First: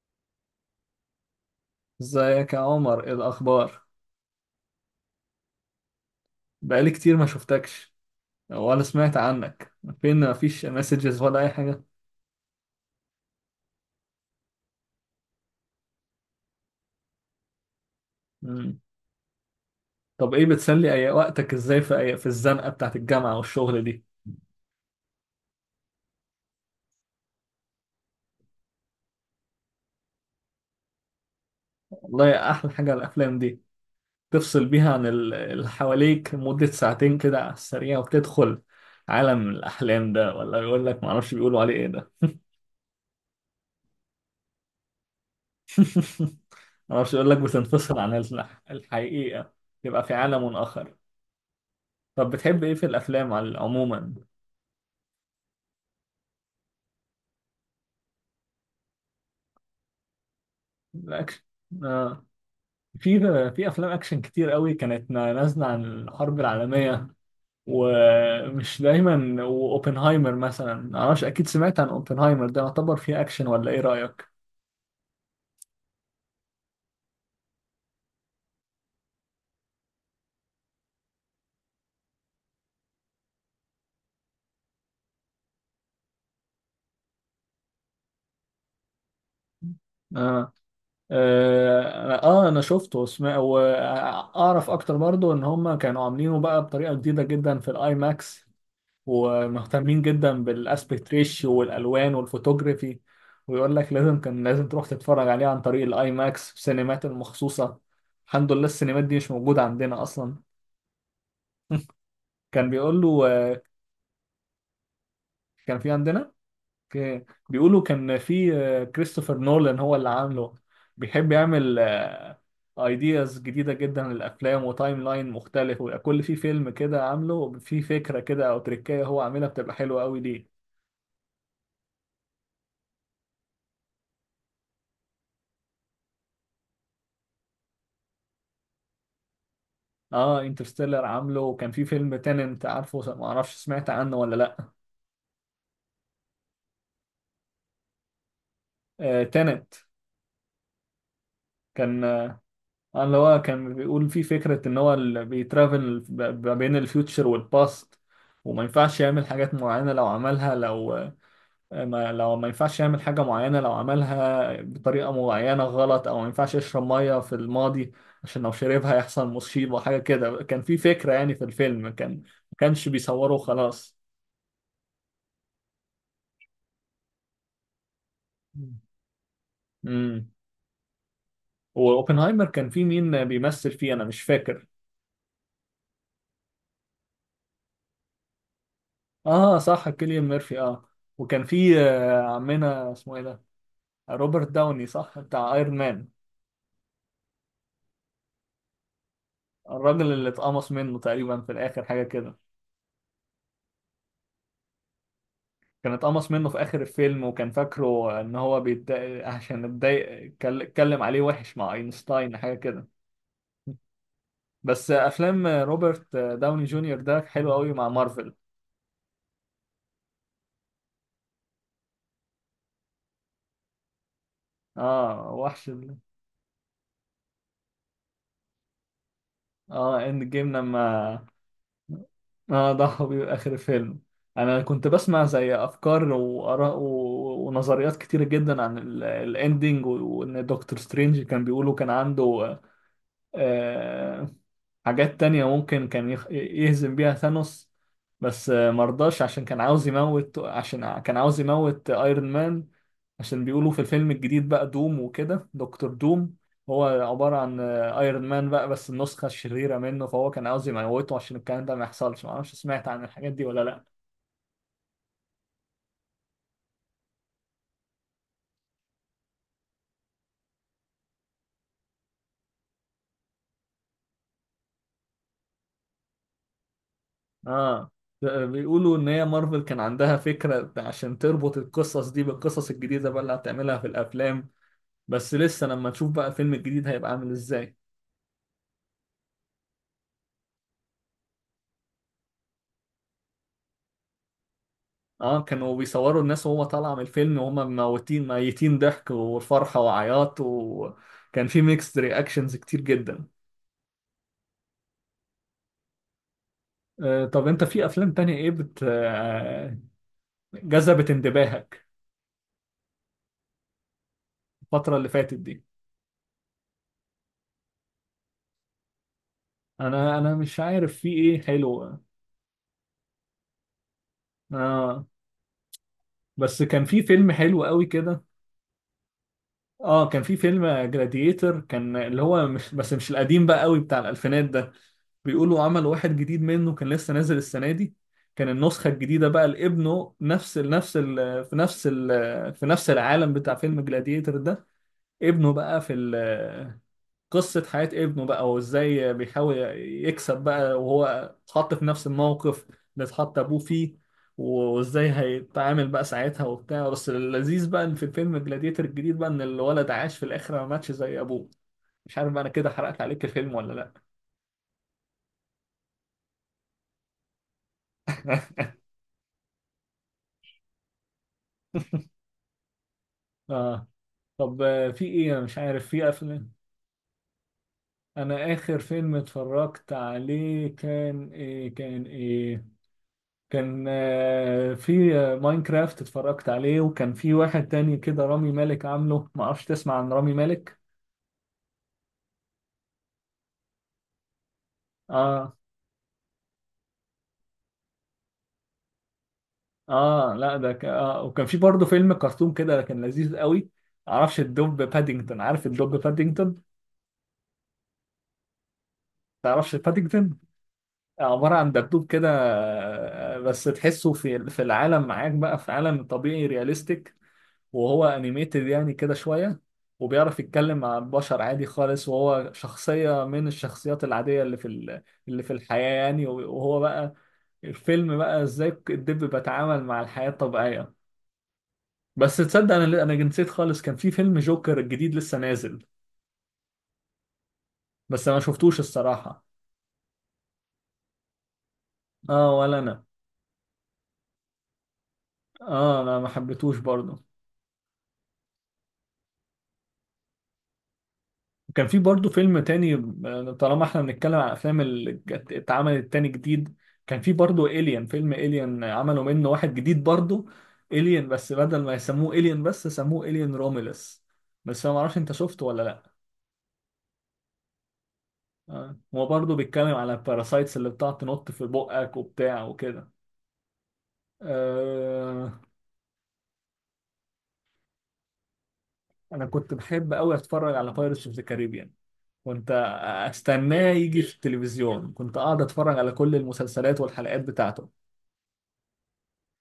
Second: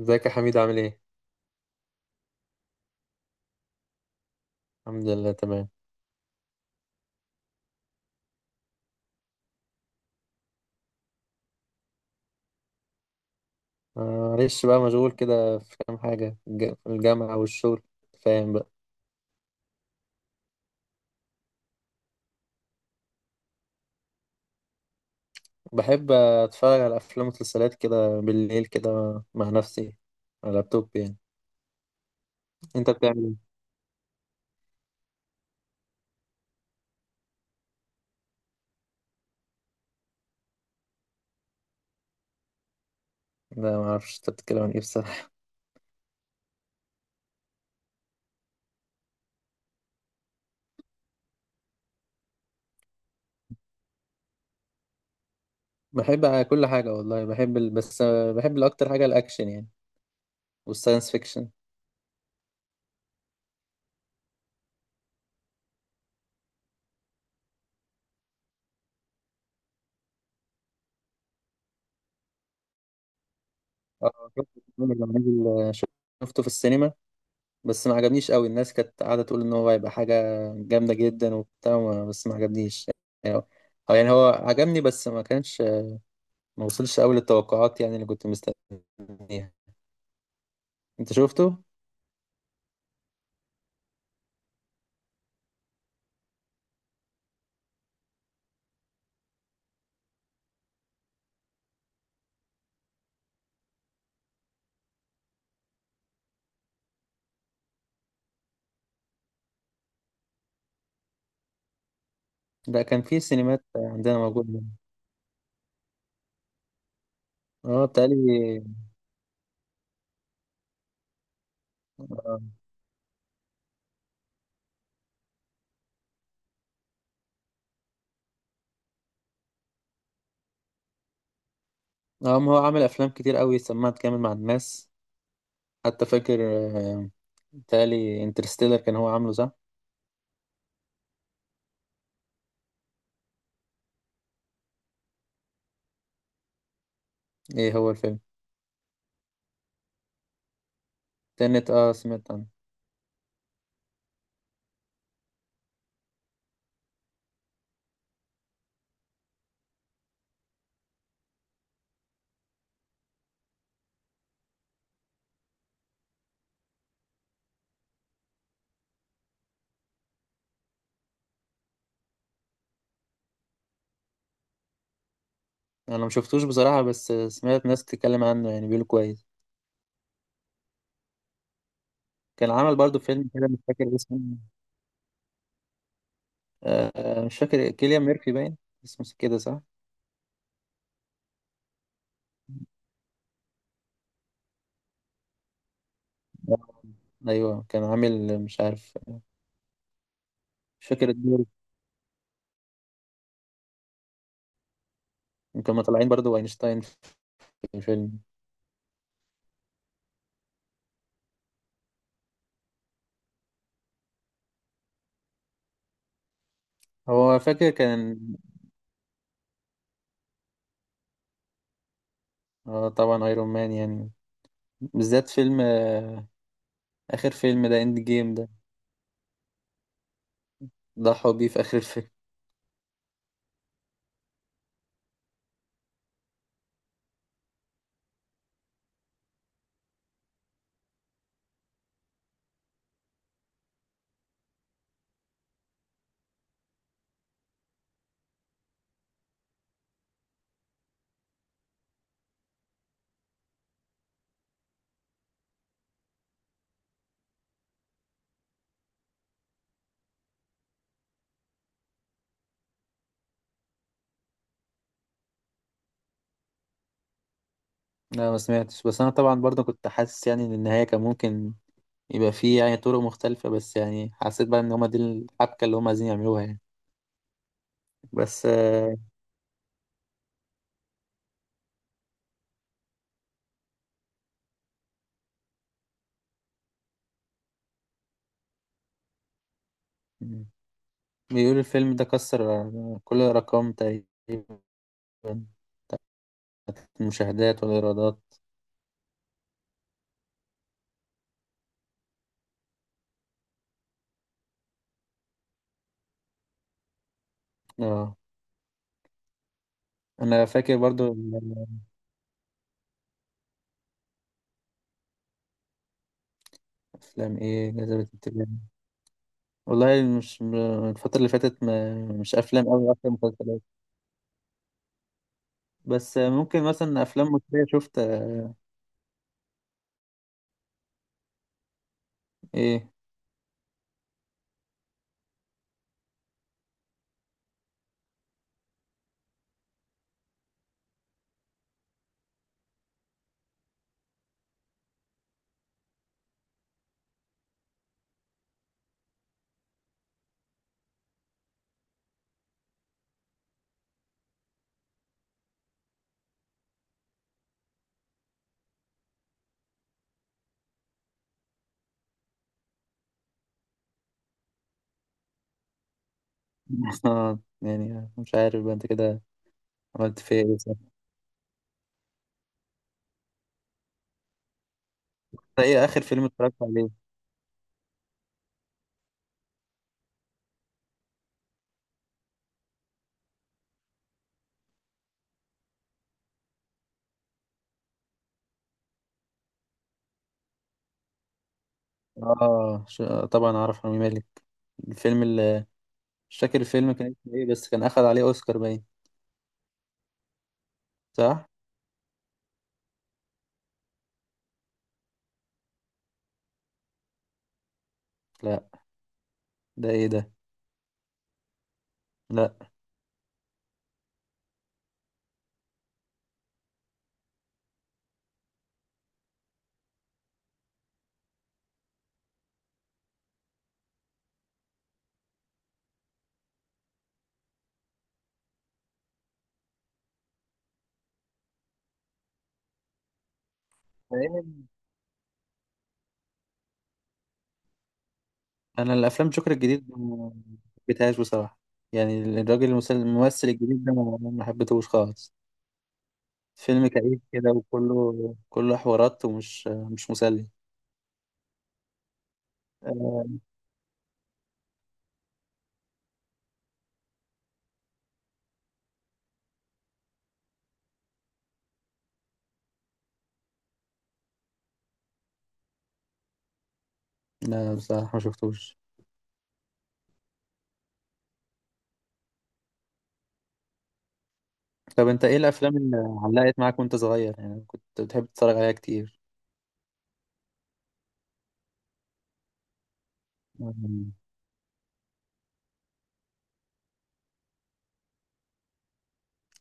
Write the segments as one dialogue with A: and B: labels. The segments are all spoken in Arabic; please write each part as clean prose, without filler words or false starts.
A: ازيك يا حميد؟ عامل ايه؟
B: ازيك يا عمر؟ ايه الاخبار؟
A: الحمد لله تمام.
B: بقالي كتير ما شفتكش ولا سمعت عنك. فين؟ ما فيش مسجز ولا اي حاجه.
A: آه، معلش بقى، مشغول كده في كام حاجة، الجامعة والشغل. فاهم بقى.
B: مم. طب ايه بتسلي اي وقتك ازاي في الزنقه بتاعت الجامعه والشغل دي.
A: بحب أتفرج على أفلام ومسلسلات كده بالليل كده، مع نفسي، على اللابتوب يعني.
B: والله احلى
A: أنت
B: حاجه
A: بتعمل
B: الافلام
A: ايه؟
B: دي، تفصل بيها عن اللي حواليك مده ساعتين كده على السريع، وتدخل عالم الاحلام ده، ولا يقول لك ما اعرفش بيقولوا عليه ايه ده.
A: لا، معرفش أنت بتتكلم عن ايه بصراحة.
B: ما اعرفش يقول لك بتنفصل عن الحقيقه، يبقى في عالم اخر. طب بتحب ايه في الافلام عموما؟
A: بحب كل حاجة والله، بحب بس بحب الأكتر حاجة الأكشن يعني، والساينس
B: الأكشن.
A: فيكشن.
B: آه. في في أفلام أكشن كتير قوي كانت نازلة عن الحرب العالمية، ومش دايما. وأوبنهايمر مثلا، معرفش، أكيد سمعت عن أوبنهايمر، ده يعتبر فيه أكشن ولا إيه رأيك؟
A: شفت الفيلم اللي نزل- شفته في السينما، بس ما عجبنيش قوي. الناس كانت قاعدة تقول ان هو هيبقى حاجة جامدة جدا وبتاع، بس ما عجبنيش يعني. هو يعني هو عجبني بس ما كانش، ما وصلش قوي للتوقعات يعني، اللي كنت مستنيها.
B: آه.
A: انت شفته؟
B: آه. آه، أنا شفته، وسمع وأعرف أكتر برضو إن هما كانوا عاملينه بقى بطريقة جديدة جدا في الآي ماكس، ومهتمين جدا بالاسبكت ريشيو والالوان والفوتوجرافي، ويقول لك لازم، كان لازم تروح تتفرج عليه عن طريق الاي ماكس في سينمات المخصوصه. الحمد لله السينمات دي مش موجوده عندنا اصلا. كان
A: ده
B: بيقول
A: كان في
B: له
A: سينمات عندنا موجودة.
B: كان في عندنا. بيقولوا
A: اه،
B: كان في،
A: بتهيألي.
B: كريستوفر نولان هو اللي عامله. بيحب يعمل
A: اه.
B: ايدياز جديدة جدا للأفلام، وتايم لاين مختلف، ويبقى كل في فيلم كده عامله في فكرة كده، أو تريكاية هو عاملها بتبقى حلوة أوي ليه.
A: ما هو عامل افلام كتير قوي، سمعت كامل مع الناس. حتى فاكر، آه، بتهيألي انترستيلر كان هو عامله، صح؟
B: اه، انترستيلر عامله، وكان في فيلم تننت، عارفه؟ ما اعرفش سمعت عنه ولا لا.
A: ايه هو الفيلم؟
B: آه، تننت،
A: تنت، اه
B: كان
A: سمعت عنه.
B: اللي هو كان بيقول فيه فكرة ان هو اللي بيترافل ما بين الفيوتشر والباست، وما ينفعش يعمل حاجات معينة لو عملها. لو ما ينفعش يعمل حاجة معينة، لو عملها بطريقة معينة غلط، او ما ينفعش يشرب مية في الماضي، عشان لو شربها يحصل مصيبة، حاجة كده. كان في فكرة يعني في الفيلم، كان ما كانش بيصوره خلاص.
A: انا ما شفتوش بصراحة، بس سمعت ناس تتكلم عنه يعني، بيقولوا كويس.
B: مم. واوبنهايمر
A: كان
B: كان
A: عمل
B: في
A: برضو
B: مين
A: فيلم كده مش
B: بيمثل فيه،
A: فاكر
B: انا
A: اسمه.
B: مش فاكر.
A: مش فاكر، كيليان ميرفي باين اسمه، كده
B: اه
A: صح؟
B: صح، كيليان ميرفي، وكان في عمنا اسمه ايه ده، روبرت داوني صح، بتاع ايرون مان.
A: آه. أيوه كان عامل مش عارف،
B: الراجل اللي اتقمص
A: مش
B: منه
A: فاكر
B: تقريبا
A: الدور.
B: في الاخر، حاجه كده.
A: كانوا
B: كان
A: طالعين
B: اتقمص
A: برضو
B: منه في
A: أينشتاين
B: اخر
A: في
B: الفيلم، وكان
A: الفيلم.
B: فاكره ان هو بيتضايق عشان اتضايق، اتكلم عليه وحش مع اينشتاين، حاجه كده. بس افلام روبرت داوني جونيور ده
A: هو
B: حلو
A: فاكر
B: قوي مع
A: كان،
B: مارفل.
A: آه طبعا أيرون مان يعني. بالذات
B: اه
A: فيلم،
B: وحش
A: آخر فيلم ده، إند جيم ده.
B: اه، اند جيم لما.
A: ضحوا بيه في آخر الفيلم.
B: اه، ده هو بيبقى اخر فيلم. انا كنت بسمع زي افكار واراء ونظريات كتيره جدا عن الاندينج، وان دكتور سترينج كان بيقولوا كان عنده، آه، حاجات تانية ممكن كان يهزم بيها ثانوس، بس مرضاش عشان كان عاوز يموت، كان عاوز يموت ايرون مان. عشان بيقولوا في الفيلم الجديد بقى دوم، وكده دكتور دوم، هو عبارة عن ايرون مان بقى، بس النسخة الشريرة منه، فهو كان عاوز يموته عشان الكلام ده ما يحصلش. معرفش سمعت عن الحاجات دي ولا لأ.
A: لا، ما سمعتش، بس أنا طبعا برضو كنت حاسس يعني إن النهاية كان ممكن يبقى فيه يعني طرق مختلفة، بس يعني حسيت بقى إن هما دي الحبكة اللي هما عايزين يعملوها يعني.
B: اه،
A: بس آه
B: بيقولوا ان هي مارفل كان عندها فكرة عشان تربط القصص دي بالقصص الجديدة بقى اللي هتعملها في الافلام، بس لسه لما نشوف بقى الفيلم الجديد هيبقى عامل ازاي.
A: بيقول الفيلم ده كسر كل الأرقام تقريبا،
B: اه، كانوا
A: بتاعت
B: بيصوروا الناس وهو طالعة من الفيلم،
A: المشاهدات
B: وهم
A: والإيرادات.
B: موتين، ميتين، ضحك وفرحة وعياط، وكان في ميكس رياكشنز كتير جدا. آه، طب انت في افلام
A: اه،
B: تانية ايه بت آه
A: أنا فاكر
B: جذبت
A: برضو.
B: انتباهك الفترة اللي فاتت دي؟
A: الأفلام إيه جذبت انتباهي؟ والله
B: انا
A: مش م-
B: مش عارف في
A: الفترة اللي
B: ايه
A: فاتت، ما
B: حلو.
A: مش أفلام أوي، أكتر مسلسلات.
B: اه،
A: بس ممكن
B: بس كان
A: مثلا
B: في
A: أفلام
B: فيلم
A: مصرية،
B: حلو قوي
A: شفت
B: كده. اه، كان في فيلم جلاديتر، كان اللي هو مش،
A: إيه؟
B: بس مش القديم بقى قوي بتاع الالفينات ده. بيقولوا عمل واحد جديد منه كان لسه نازل السنة دي. كان النسخة الجديدة بقى لابنه، نفس ال نفس ال في نفس ال في نفس العالم بتاع فيلم جلاديتر ده. ابنه بقى في قصة حياة ابنه بقى، وازاي بيحاول يكسب بقى، وهو اتحط في نفس الموقف اللي اتحط ابوه فيه، وازاي هيتعامل بقى ساعتها وبتاع. بس اللذيذ بقى ان في فيلم جلاديتر الجديد بقى، ان الولد عاش في الاخر، ما ماتش زي ابوه. مش عارف بقى انا كده حرقت عليك الفيلم ولا لا.
A: يعني مش عارف بقى، أنت كده عملت فيا إيه، صح؟
B: اه. طب في ايه، انا مش
A: أنت إيه
B: عارف
A: آخر
B: في
A: فيلم
B: افلام.
A: اتفرجت عليه؟
B: انا اخر فيلم اتفرجت عليه كان ايه كان في ماينكرافت اتفرجت عليه، وكان في واحد تاني كده رامي مالك عامله، ما اعرفش تسمع عن رامي مالك.
A: آه ش- طبعا أعرف رامي مالك. الفيلم
B: اه.
A: اللي، مش فاكر الفيلم كان اسمه إيه، بس كان أخد عليه أوسكار باين،
B: اه لا ده ك... آه.
A: صح؟
B: وكان في برضه فيلم كرتون كده كان لذيذ قوي. معرفش الدب بادينجتون، عارف الدب بادينجتون؟
A: لا،
B: تعرفش
A: ده ايه ده؟
B: بادينجتون؟ عبارة عن دبدوب كده،
A: لا،
B: بس تحسه في العالم معاك بقى، في عالم طبيعي رياليستيك، وهو انيميتد يعني كده شوية، وبيعرف يتكلم مع البشر عادي خالص، وهو شخصية من الشخصيات العادية اللي اللي في الحياة يعني. وهو بقى، الفيلم بقى ازاي الدب بيتعامل مع الحياة الطبيعية. بس تصدق انا، نسيت خالص، كان في فيلم
A: فاهم.
B: جوكر الجديد لسه نازل، بس انا ما شفتوش
A: انا الافلام
B: الصراحة.
A: جوكر الجديد ما حبيتهاش بصراحه، يعني
B: اه
A: الراجل
B: ولا انا،
A: الممثل الجديد ده ما حبيتهوش خالص.
B: اه انا ما حبيتهوش
A: فيلم كئيب
B: برضه.
A: كده، وكله حوارات، ومش مش مسلي.
B: كان في برضه فيلم تاني،
A: آه،
B: طالما احنا بنتكلم عن افلام اللي اتعملت تاني جديد. كان في برضه إليان، فيلم إليان عملوا منه واحد جديد برضه، إليان، بس بدل ما يسموه إليان بس سموه إليان روميلس. بس انا معرفش انت شفته ولا لا.
A: لا بصراحه ما شفتوش.
B: آه، هو برضه بيتكلم على الباراسايتس اللي بتقعد تنط في بقك وبتاع وكده.
A: طب انت ايه
B: آه.
A: الافلام اللي علقت معاك وانت صغير، يعني كنت بتحب تتفرج عليها كتير؟
B: انا كنت بحب قوي اتفرج على بايرتس اوف ذا كاريبيان. كنت استناه
A: أمم،
B: يجي في التلفزيون، كنت قاعد اتفرج على كل المسلسلات والحلقات بتاعته.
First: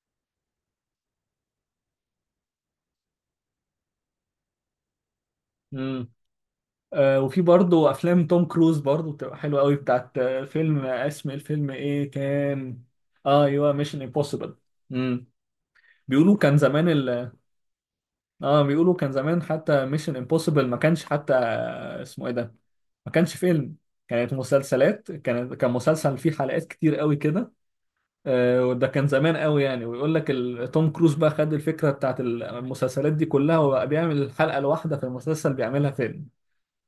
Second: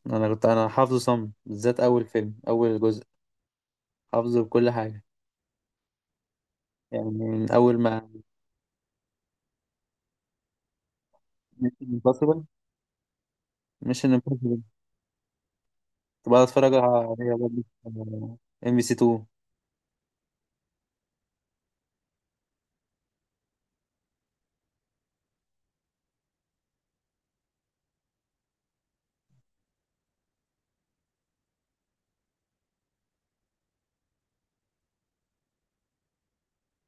A: انا كنت انا حافظه صم، بالذات اول فيلم، اول جزء، حافظه بكل حاجه، يعني
B: وفي
A: من اول
B: برضه
A: ما،
B: افلام توم كروز برضه بتبقى حلوه قوي، بتاعت فيلم، اسم الفيلم
A: مش
B: ايه
A: امبوسيبل.
B: كان؟ اه ايوه، ميشن
A: مش
B: امبوسيبل. امم.
A: كنت
B: بيقولوا
A: بقى
B: كان
A: اتفرج
B: زمان
A: عليها برضه.
B: اه
A: ام بي سي
B: بيقولوا كان
A: 2.
B: زمان حتى ميشن امبوسيبل ما كانش حتى، اسمه ايه ده، ما كانش فيلم، كانت مسلسلات، كان مسلسل فيه حلقات كتير قوي كده. وده كان زمان قوي يعني. ويقول لك توم كروز بقى خد الفكره بتاعت المسلسلات دي كلها، وبقى بيعمل الحلقه الواحده في المسلسل بيعملها فيلم،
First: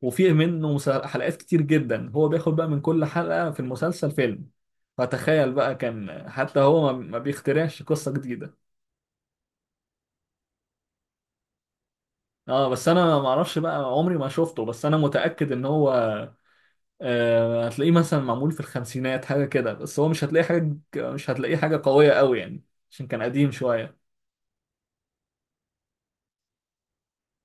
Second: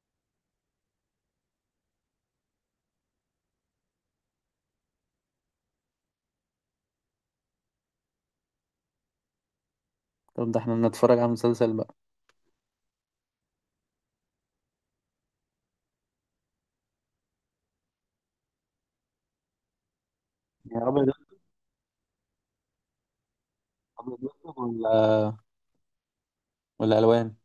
B: وفيه منه حلقات كتير جدا، هو بياخد بقى من كل حلقة في المسلسل فيلم. فتخيل بقى، كان حتى هو ما بيخترعش قصة جديدة.
A: طب ده احنا بنتفرج على مسلسل بقى.
B: اه، بس انا ما اعرفش بقى، عمري ما شفته، بس انا متأكد ان هو آه، هتلاقيه مثلا معمول في الخمسينات حاجة كده، بس هو
A: يا ابيض،
B: مش هتلاقيه حاجة قوية قوي يعني، عشان كان قديم شوية.
A: ابيض وأسود ولا الوان؟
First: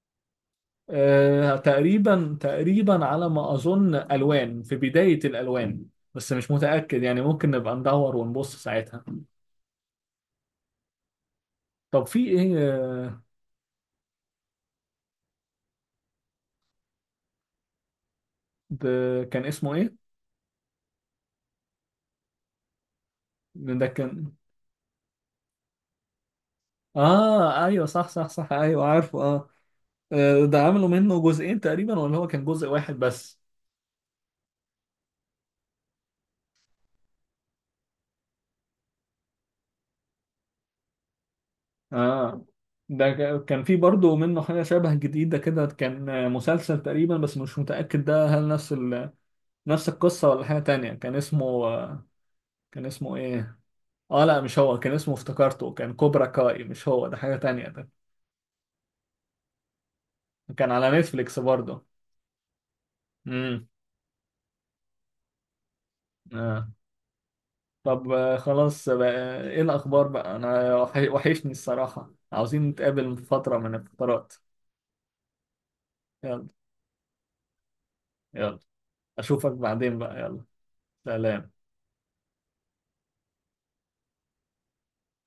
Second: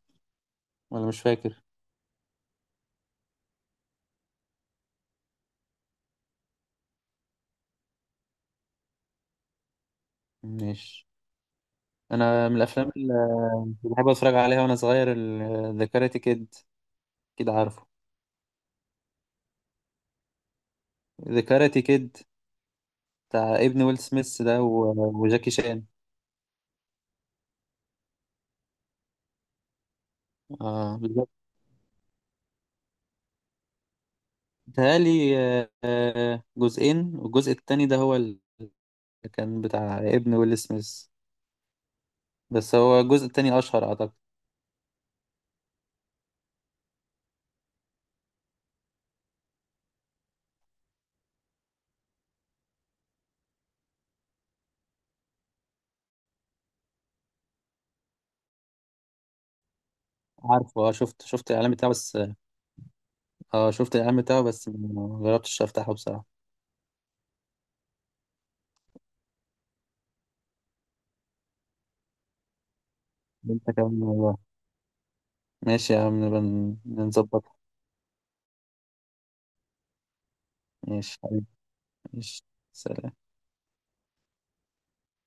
A: ولا مش
B: آه،
A: فاكر.
B: تقريبا تقريبا على ما اظن الوان، في بداية الالوان، بس مش متأكد يعني، ممكن نبقى ندور ونبص ساعتها.
A: ماشي.
B: طب في
A: انا من
B: ايه
A: الافلام اللي بحب اتفرج عليها وانا صغير، ذا كاراتي كيد، كده عارفه؟
B: ده كان اسمه ايه؟
A: ذا كاراتي كيد بتاع ابن
B: ده
A: ويل
B: كان،
A: سميث، وجاكي شان.
B: اه ايوه صح، صح، صح، ايوه عارفه اه. ده عملوا
A: اه
B: منه
A: بالظبط.
B: جزئين تقريبا، ولا هو كان جزء واحد بس؟
A: بيتهيألي جزئين، والجزء التاني ده هو اللي كان بتاع ابن ويل سميث.
B: اه،
A: بس هو
B: ده
A: الجزء التاني
B: كان في
A: اشهر اعتقد.
B: برضه منه حاجة شبه جديدة كده، كان مسلسل تقريبا، بس مش متأكد ده هل نفس القصة ولا حاجة تانية. كان اسمه كان اسمه ايه؟ اه لا مش هو، كان اسمه، افتكرته، كان كوبرا كاي. مش هو ده، حاجة تانية ده. كان
A: عارفه؟ اه،
B: على
A: شفت
B: نتفليكس
A: شفت الاعلان
B: برضه.
A: بتاعه بس.
B: امم.
A: اه، شفت الاعلان بتاعه بس ما جربتش افتحه بصراحه.
B: آه. طب خلاص بقى، ايه الأخبار بقى؟ أنا وحشني الصراحة، عاوزين نتقابل فترة
A: انت
B: من
A: كمان
B: الفترات.
A: والله. ماشي يا عم، نبقى
B: يلا.
A: نظبطها.
B: يلا، أشوفك بعدين بقى، يلا.
A: ماشي حبيبي.
B: سلام.
A: ماشي. سلام.